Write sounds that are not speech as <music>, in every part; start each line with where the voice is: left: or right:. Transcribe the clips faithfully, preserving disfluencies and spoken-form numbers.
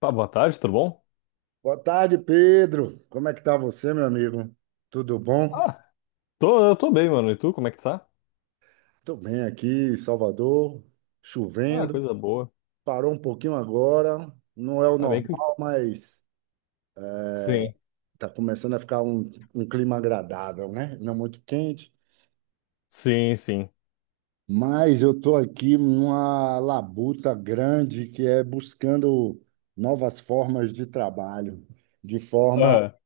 left: Pá, boa tarde, tudo bom?
right: Boa tarde, Pedro. Como é que tá você, meu amigo? Tudo bom?
left: Ah, tô, eu tô bem, mano. E tu, como é que tá?
right: Tô bem aqui em Salvador,
left: Ah,
right: chovendo.
left: coisa boa.
right: Parou um pouquinho agora. Não é o
left: Tá bem que...
right: normal, mas
left: Sim,
right: tá começando a ficar um, um clima agradável, né? Não muito quente.
left: sim, sim.
right: Mas eu tô aqui numa labuta grande que é buscando novas formas de trabalho, de forma
left: Ah,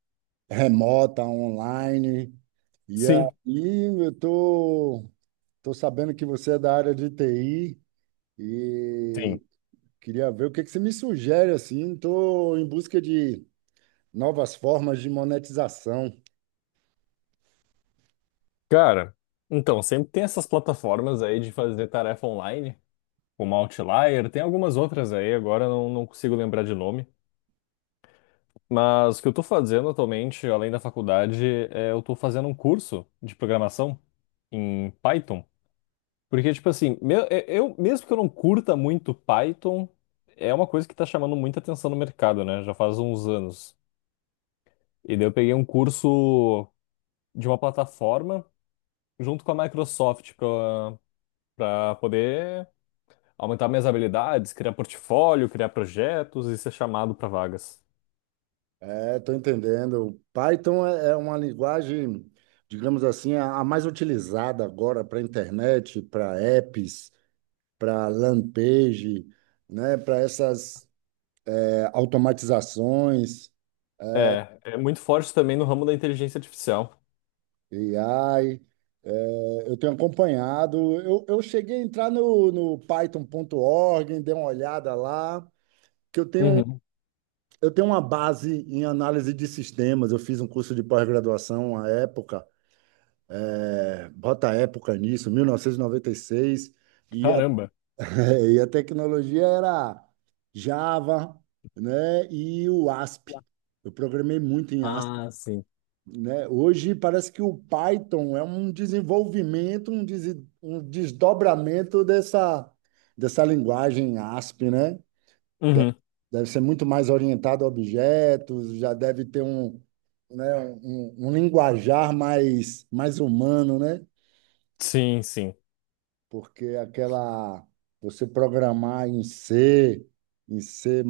right: remota, online. E
left: sim,
right: aí eu tô Estou sabendo que você é da área de T I
left: sim.
right: e queria ver o que que você me sugere assim. Estou em busca de novas formas de monetização.
left: Cara, então, sempre tem essas plataformas aí de fazer tarefa online, como Outlier, tem algumas outras aí, agora eu não, não consigo lembrar de nome. Mas o que eu tô fazendo atualmente, além da faculdade, é eu tô fazendo um curso de programação em Python. Porque, tipo assim, meu, eu, eu- mesmo que eu não curta muito Python, é uma coisa que tá chamando muita atenção no mercado, né? Já faz uns anos. E daí eu peguei um curso de uma plataforma junto com a Microsoft pra, pra poder aumentar minhas habilidades, criar portfólio, criar projetos e ser chamado pra vagas.
right: É, estou entendendo. Python é é uma linguagem, digamos assim, a a mais utilizada agora para internet, para apps, para landing page, né, para essas é, automatizações.
left: É, é muito forte também no ramo da inteligência artificial.
right: E A I, é, eu tenho acompanhado. Eu, eu cheguei a entrar no, no python ponto org, dei uma olhada lá, que eu tenho,
left: Uhum.
right: eu tenho uma base em análise de sistemas. Eu fiz um curso de pós-graduação à época, é, bota a época nisso, mil novecentos e noventa e seis, e noventa e seis,
left: Caramba.
right: e a, <laughs> e a tecnologia era Java, né, e o A S P. Eu programei muito em
left: Ah, sim.
right: A S P, né? Hoje parece que o Python é um desenvolvimento, um, des- um desdobramento dessa, dessa linguagem A S P, né? De-
left: Uhum.
right: Deve ser muito mais orientado a objetos, já deve ter um, né, um, um linguajar mais, mais humano, né?
left: Sim, sim.
right: Porque aquela você programar em C, em C++,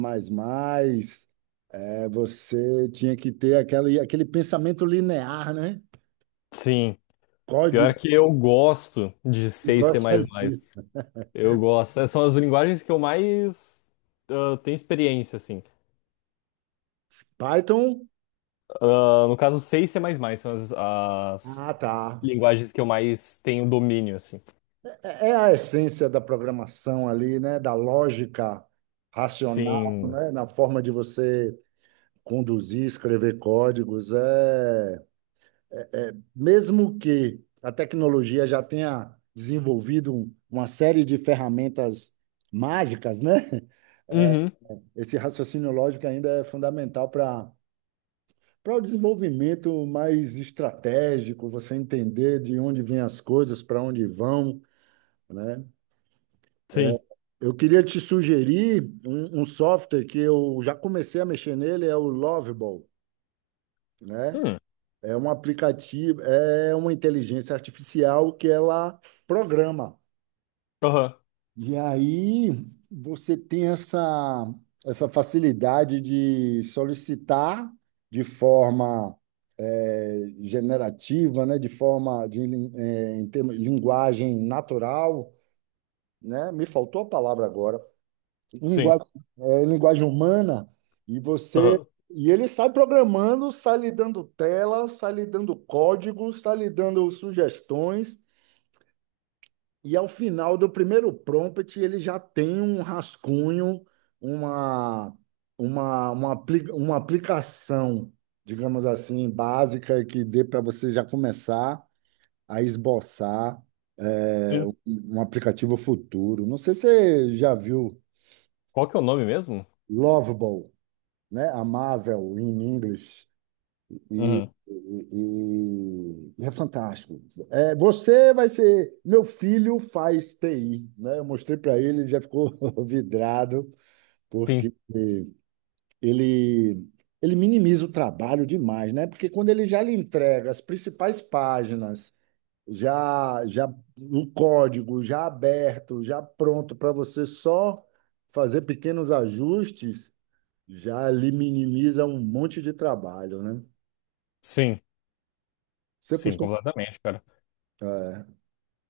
right: é, você tinha que ter aquele, aquele pensamento linear, né?
left: Sim. Pior
right: Código
left: que eu gosto de C e C++.
right: gosta disso.
left: Eu gosto. Essas são as linguagens que eu mais ah, tenho experiência, assim.
right: Python?
left: Ah, no caso, C e C++ são as, as
right: Ah, tá.
left: linguagens que eu mais tenho domínio, assim.
right: É é a essência da programação ali, né? Da lógica racional,
left: Sim.
right: né? Na forma de você conduzir, escrever códigos. É... Mesmo que a tecnologia já tenha desenvolvido um- uma série de ferramentas mágicas, né? É,
left: Uhum.
right: esse raciocínio lógico ainda é fundamental para para o desenvolvimento mais estratégico, você entender de onde vêm as coisas, para onde vão, né?
left: Sim.
right: Eu queria te sugerir um, um software que eu já comecei a mexer nele, é o Lovable, né?
left: Hum.
right: É um aplicativo, é uma inteligência artificial que ela programa.
left: Aham.
right: E aí você tem essa, essa facilidade de solicitar de forma eh, generativa, né, de forma de lin- eh, em termos- linguagem natural, né? Me faltou a palavra agora. em
left: Sim.
right: linguagem, é, em linguagem humana, e você.
left: Aham.
right: E ele sai programando, sai lhe dando tela, sai lhe dando código, sai lhe dando sugestões, e ao final do primeiro prompt, ele já tem um rascunho, uma, uma, uma, apli- uma aplicação, digamos assim, básica, que dê para você já começar a esboçar, é,
left: Sim.
right: um um aplicativo futuro. Não sei se você já viu
left: Qual que é o nome mesmo?
right: Lovable, né? Amável in English e,
left: Uhum.
right: e, e e é fantástico. É, você vai ser. Meu filho faz T I, né? Eu mostrei para ele, ele já ficou <laughs> vidrado,
left: Sim.
right: porque ele ele minimiza o trabalho demais, né? Porque quando ele já lhe entrega as principais páginas, já já um código já aberto, já pronto para você só fazer pequenos ajustes, já lhe minimiza um monte de trabalho, né?
left: Sim.
right: Você
left: Sim,
right: costuma,
left: completamente, cara.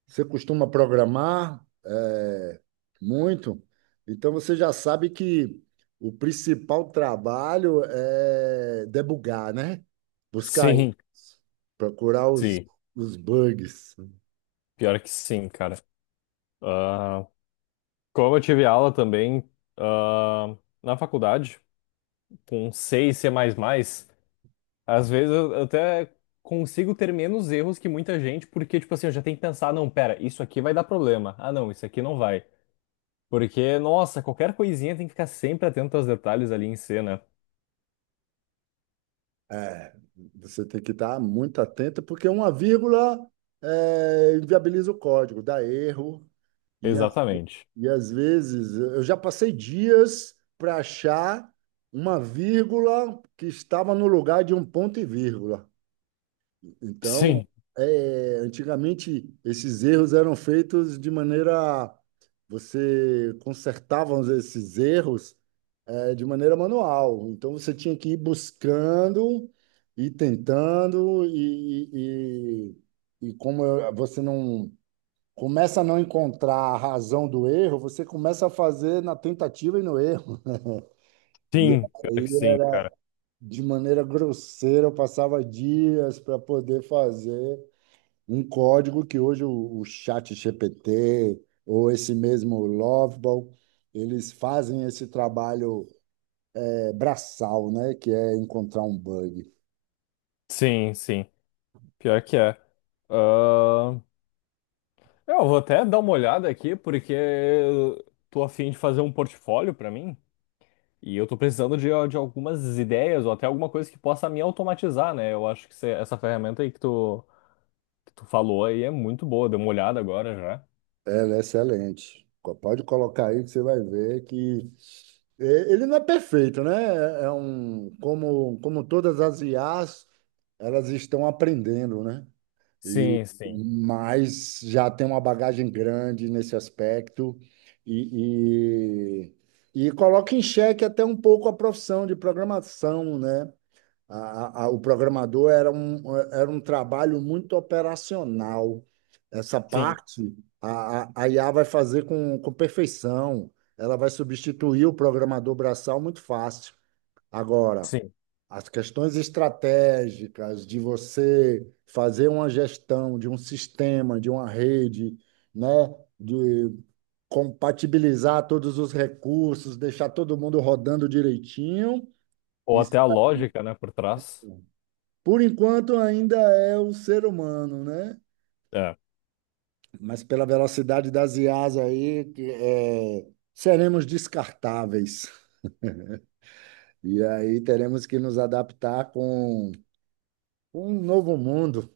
right: você costuma programar é, muito, então você já sabe que o principal trabalho é debugar, né? Buscar,
left: Sim.
right: procurar os,
left: Sim.
right: os bugs.
left: Pior que sim, cara. Ah, como eu tive aula também ah, na faculdade, com C e C++, às vezes eu eu até consigo ter menos erros que muita gente, porque, tipo assim, eu já tenho que pensar, não, pera, isso aqui vai dar problema. Ah, não, isso aqui não vai. Porque, nossa, qualquer coisinha tem que ficar sempre atento aos detalhes ali em C, né?
right: É, você tem que estar muito atento, porque uma vírgula é, inviabiliza o código, dá erro, e
left: Exatamente.
right: E às vezes eu já passei dias para achar uma vírgula que estava no lugar de um ponto e vírgula. Então,
left: Sim,
right: é, antigamente esses erros eram feitos de maneira. Você consertava esses erros, é, de maneira manual. Então, você tinha que ir buscando e tentando, e, e, e e como você não começa a não encontrar a razão do erro, você começa a fazer na tentativa e no erro. E
left: sim, pior
right: aí,
left: que sim,
right: é,
left: cara.
right: de maneira grosseira, eu passava dias para poder fazer um código que hoje o, o chat G P T ou esse mesmo Loveball, eles fazem esse trabalho é, braçal, né? Que é encontrar um bug.
left: Sim, sim, pior que é. Ahn, Eu vou até dar uma olhada aqui, porque eu tô a fim de fazer um portfólio pra mim. E eu tô precisando de, de algumas ideias ou até alguma coisa que possa me automatizar, né? Eu acho que cê- essa ferramenta aí que tu, que tu falou aí é muito boa. Dei uma olhada agora já.
right: Ela é, né, excelente. Co- Pode colocar aí que você vai ver que é, ele não é perfeito, né? É é um como como todas as I As, elas estão aprendendo, né? E
left: Sim, sim,
right: mas já tem uma bagagem grande nesse aspecto e, e, e coloca em xeque até um pouco a profissão de programação, né? A- a- o programador era um, era um trabalho muito operacional. Essa
left: sim,
right: parte a, a, a I A vai fazer com, com perfeição. Ela vai substituir o programador braçal muito fácil. Agora,
left: sim.
right: as questões estratégicas de você fazer uma gestão de um sistema, de uma rede, né, de compatibilizar todos os recursos, deixar todo mundo rodando direitinho.
left: Ou
right: Isso.
left: até a lógica, né, por trás.
right: Por enquanto ainda é o ser humano, né?
left: É.
right: Mas pela velocidade das I As aí, que, é, seremos descartáveis. E aí teremos que nos adaptar com um novo mundo,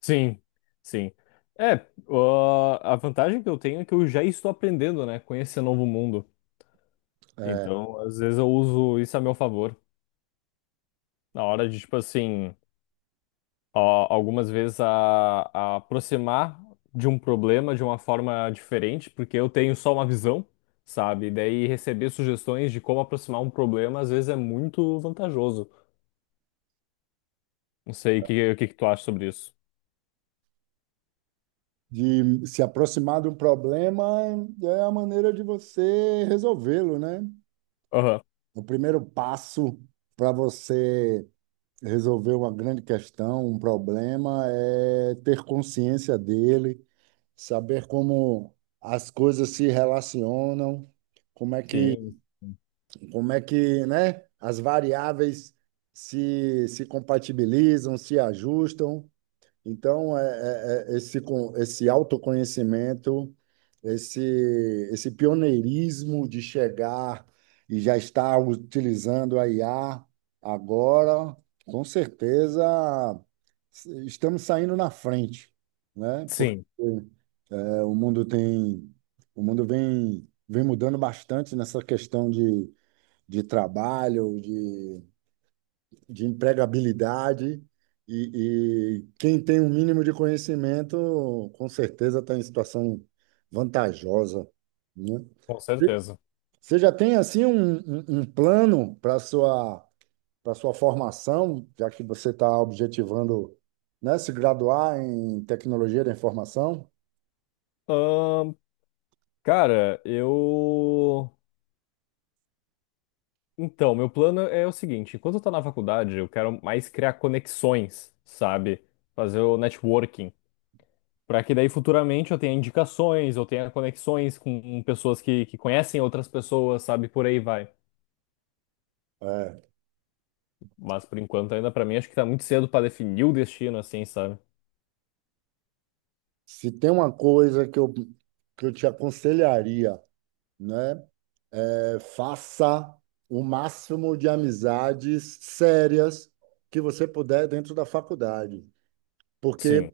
left: Sim, sim. É, ó, a vantagem que eu tenho é que eu já estou aprendendo, né, com esse novo mundo. Então, às vezes eu uso isso a meu favor. Na hora de, tipo assim. Ó, algumas vezes a, a aproximar de um problema de uma forma diferente, porque eu tenho só uma visão, sabe? E daí receber sugestões de como aproximar um problema às vezes é muito vantajoso. Não sei o que, o que que tu acha sobre isso.
right: de se aproximar de um problema é a maneira de você resolvê-lo, né?
left: Aham.
right: O primeiro passo para você resolver uma grande questão, um problema, é ter consciência dele, saber como as coisas se relacionam, como é que,
left: Sim,
right: como é que, né, as variáveis se, se compatibilizam, se ajustam. Então, é, é- é esse, con- esse autoconhecimento, esse, esse pioneirismo de chegar e já estar utilizando a I A agora, com certeza s- estamos saindo na frente, né? Porque
left: sim,
right: é, o mundo tem, o mundo vem, vem mudando bastante nessa questão de, de trabalho, de empregabilidade e, e quem tem um mínimo de conhecimento, com certeza está em situação vantajosa, né?
left: com
right: Você
left: certeza.
right: você já tem assim um, um- um plano para sua para sua formação, já que você está objetivando, né, se graduar em tecnologia da informação?
left: Ahn, cara, eu. Então, meu plano é o seguinte: enquanto eu tô na faculdade, eu quero mais criar conexões, sabe? Fazer o networking. Para que daí futuramente eu tenha indicações, eu tenha conexões com pessoas que, que conhecem outras pessoas, sabe? Por aí vai.
right: É,
left: Mas por enquanto ainda para mim acho que tá muito cedo para definir o destino assim, sabe?
right: Se tem uma coisa que eu, que eu te aconselharia, né? É, faça o máximo de amizades sérias que você puder dentro da faculdade, porque
left: Sim,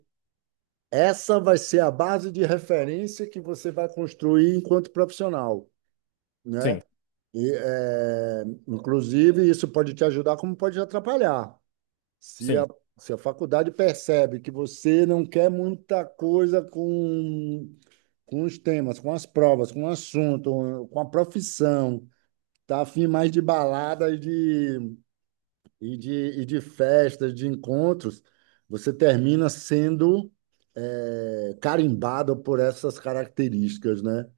right: essa vai ser a base de referência que você vai construir enquanto profissional, né?
left: sim,
right: E, é, inclusive, isso pode te ajudar, como pode te atrapalhar. Se a,
left: sim,
right: se a faculdade percebe que você não quer muita coisa com, com os temas, com as provas, com o assunto, com a profissão. Tá afim mais de baladas de, e, de, e de festas, de encontros, você termina sendo é, carimbado por essas características, né?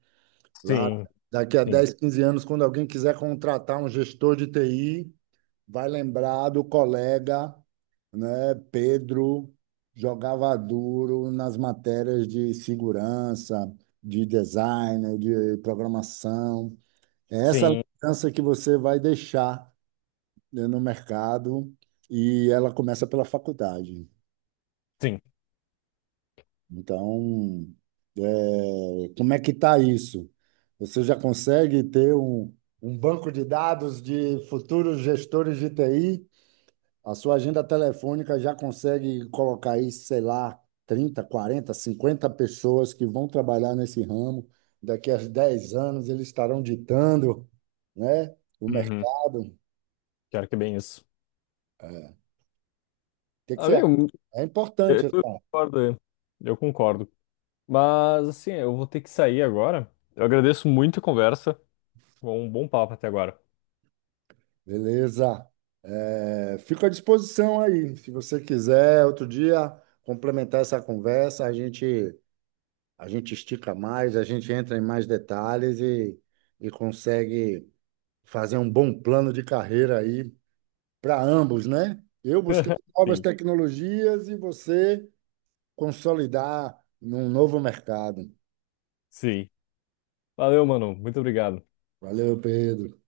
right: Lá,
left: sim,
right: daqui a
left: sim,
right: dez quinze anos, quando alguém quiser contratar um gestor de T I, vai lembrar do colega, né? Pedro jogava duro nas matérias de segurança, de design, de programação. É essa
left: sim,
right: lembrança que você vai deixar, né, no mercado, e ela começa pela faculdade.
left: sim.
right: Então, é, como é que está isso? Você já consegue ter um, um banco de dados de futuros gestores de T I? A sua agenda telefônica já consegue colocar aí, sei lá, trinta quarenta cinquenta pessoas que vão trabalhar nesse ramo. Daqui a dez anos eles estarão ditando, né, o
left: Uhum.
right: mercado. O
left: Quero que é bem isso.
right: que que você acha?
left: Amigo,
right: É
left: eu
right: importante,
left: eu
right: tá?
left: concordo. Eu concordo. Mas assim, eu vou ter que sair agora. Eu agradeço muito a conversa. Foi um bom papo até agora.
right: Beleza. É, fico à disposição aí. Se você quiser, outro dia, complementar essa conversa, a gente, a gente estica mais, a gente entra em mais detalhes e, e consegue fazer um bom plano de carreira aí para ambos, né? Eu buscando
left: <laughs>
right: novas
left: Sim,
right: tecnologias e você consolidar num novo mercado.
left: sim. Valeu, mano. Muito obrigado.
right: Valeu, Pedro.